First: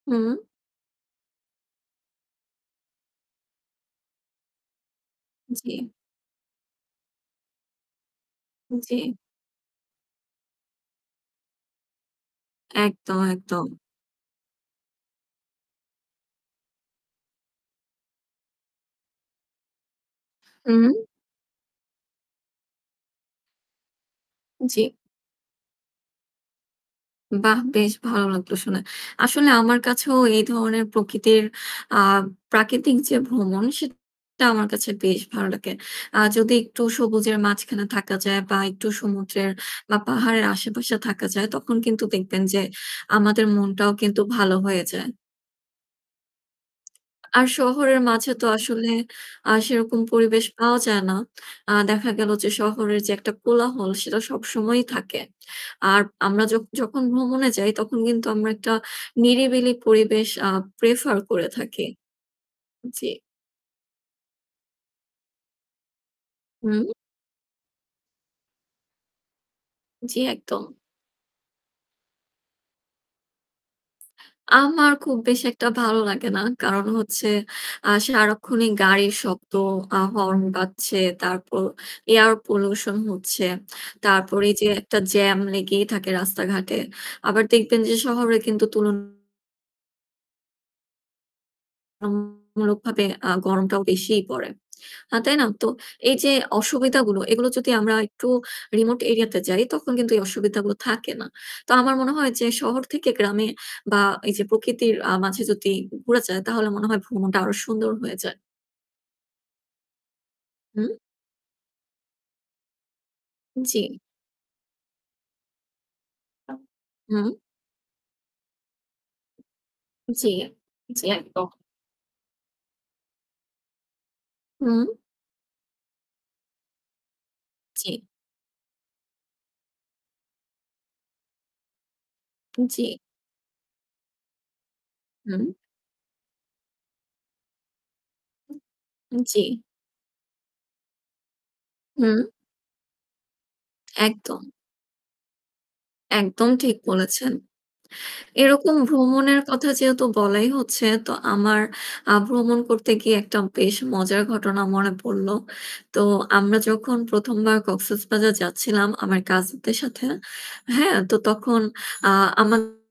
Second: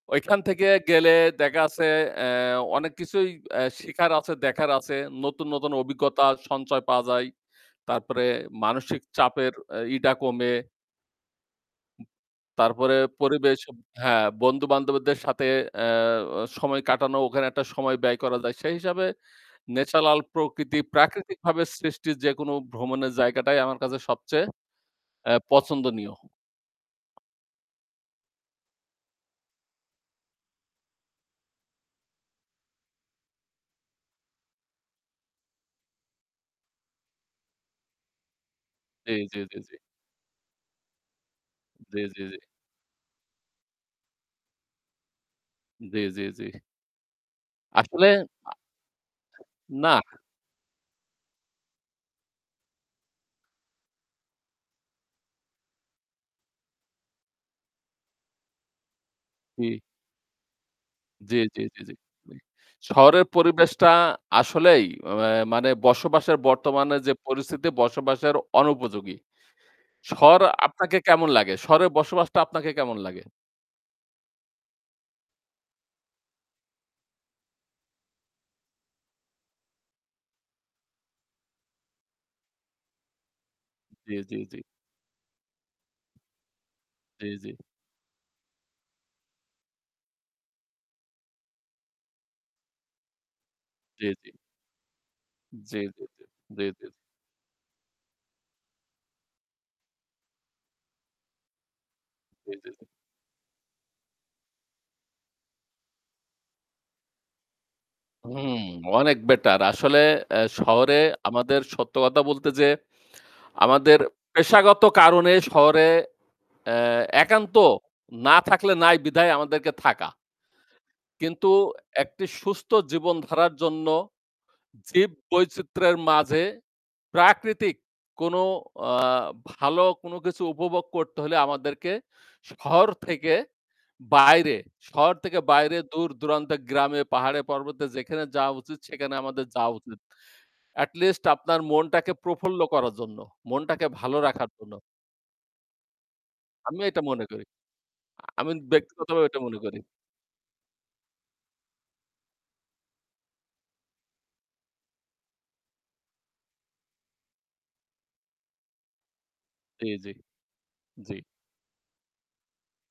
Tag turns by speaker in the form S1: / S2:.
S1: হুম।
S2: ওইখান থেকে গেলে দেখা আছে এহ অনেক কিছুই এহ শেখার আছে, দেখার আছে। নতুন, নতুন
S1: জি।
S2: অভিজ্ঞতা সঞ্চয় পাওয়া যায় তারপরে মানসিক
S1: জি।
S2: চাপের আ ইয়ে কমে। তারপরে
S1: একদম,
S2: পরিবেশ
S1: একদম।
S2: হ্যাঁ, বন্ধু-বান্ধবদের সাথে এহ অ সময় কাটানো। ওখানে একটা সময় ব্যয় করা যায়। সেই হিসাবে natural প্রকৃতি,
S1: উম
S2: প্রাকৃতিকভাবে সৃষ্টির যেকোনো ভ্রমণের জায়গাটাই আমার কাছে সবচেয়ে
S1: জি।
S2: এহ পছন্দনীয়।
S1: বাহ! বেশ ভালো লাগলো শুনে। আসলে আমার কাছেও এই ধরনের প্রকৃতির আ প্রাকৃতিক যে ভ্রমণ সেটা আমার কাছে বেশ ভালো লাগে। আ যদি একটু সবুজের মাঝখানে থাকা যায় বা একটু
S2: জি, জি,
S1: সমুদ্রের
S2: জি, জি।
S1: বা পাহাড়ের আশেপাশে থাকা যায় তখন
S2: জি,
S1: কিন্তু
S2: জি, জি।
S1: দেখবেন যে আমাদের মনটাও কিন্তু ভালো হয়ে যায়।
S2: জি, জি, জি।
S1: আর শহরের
S2: আসলে আ
S1: মাঝে তো আসলে আ
S2: না।
S1: সেরকম পরিবেশ পাওয়া যায় না। আ দেখা গেল যে শহরের যে একটা কোলাহল সেটা সবসময়ই থাকে। আর আমরা য যখন ভ্রমণে যাই তখন কিন্তু আমরা একটা নিরিবিলি
S2: কি?
S1: পরিবেশ আ prefer
S2: জি,
S1: করে
S2: জি, জি,
S1: থাকি।
S2: জি। ওই
S1: জি।
S2: শহরের পরিবেশটা আসলেই অ্যা মানে বসবাসের
S1: হুম।
S2: বর্তমানে যে পরিস্থিতি বসবাসের অনুপযোগী।
S1: জি,
S2: শহর
S1: একদম।
S2: আপনাকে কেমন লাগে? শহরে বসবাসটা আপনাকে কেমন লাগে?
S1: আমার খুব বেশি একটা ভালো লাগে না। কারণ হচ্ছে আ সারাক্ষণই গাড়ির শব্দ, আ হর্ন বাজছে, তারপর air pollution হচ্ছে।
S2: জি, জি,
S1: তারপরে
S2: জি।
S1: এইযে একটা জ্যাম লেগেই থাকে রাস্তাঘাটে।
S2: জি,
S1: আবার
S2: জি।
S1: দেখবেন যে শহরে কিন্তু তুলনামুলক আ গরমটাও
S2: জি,
S1: বেশিই
S2: জি।
S1: পড়ে। আ তাই না? তো
S2: জি, জি,
S1: এইযে
S2: জি, জি, জি।
S1: অসুবিধাগুলো এগুলো যদি আমরা একটু remote area তে যাই তখন কিন্তু এই অসুবিধাগুলো থাকে না। তো আমার মনে হয় যে
S2: জি, জি,
S1: শহর
S2: জি।
S1: থেকে গ্রামে বা এইযে প্রকৃতির আ মাঝে যদি ঘু ঘুরা যায় তাহলে মনে হয় ভ্রমণটা আরও সুন্দর হয়ে যায়।
S2: হুম, অনেক better। আসলে অ্যা
S1: হুম।
S2: শহরে আমাদের সত্য কথা বলতে যে
S1: জি।
S2: আমাদের পেশাগত কারণে এ শহরে অ্যা
S1: হুম।
S2: একান্ত না থাকলে নাই বিধায় আমাদেরকে থাকা।
S1: জি, জি, একদম।
S2: কিন্তু একটি সুস্থ জীবনধারার জন্য
S1: হুম।
S2: জীব বৈচিত্র্যের মাঝে প্রাকৃতিক
S1: জি।
S2: কোন আ ভালো কোন কিছু উপভোগ করতে হইলে আমাদেরকে শহর
S1: জি।
S2: থেকে বাইরে, শহর থেকে
S1: হুম।
S2: বাইরে দূর-দূরান্তের গ্রামে, পাহাড়ে, পর্বতে যেখানে যাওয়া উচিত সেখানে
S1: উম জি।
S2: আমাদের যাওয়া উচিত। At least আপনার মনটাকে
S1: উম
S2: প্রফুল্ল করার জন্য, মনটাকে ভালো
S1: একদম।
S2: রাখার জন্য।
S1: একদম ঠিক
S2: আমিও এটা মনে
S1: বলেছেন।
S2: করি। আমি
S1: এরকম
S2: ব্যক্তিগতভাবে
S1: ভ্রমণের
S2: এটা মনে
S1: কথা
S2: করি।
S1: যেহেতু বলাই হচ্ছে তো আমার আ ভ্রমণ করতে গিয়ে একটা বেশ মজার ঘটনা মনে পড়লো। তো আমরা যখন ১ম বার কক্সেসবাজার যাচ্ছিলাম আমার কাজিনদের
S2: জি,
S1: সাথে,
S2: জি,
S1: হ্যাঁ?
S2: জি।
S1: তো তখন আ আমার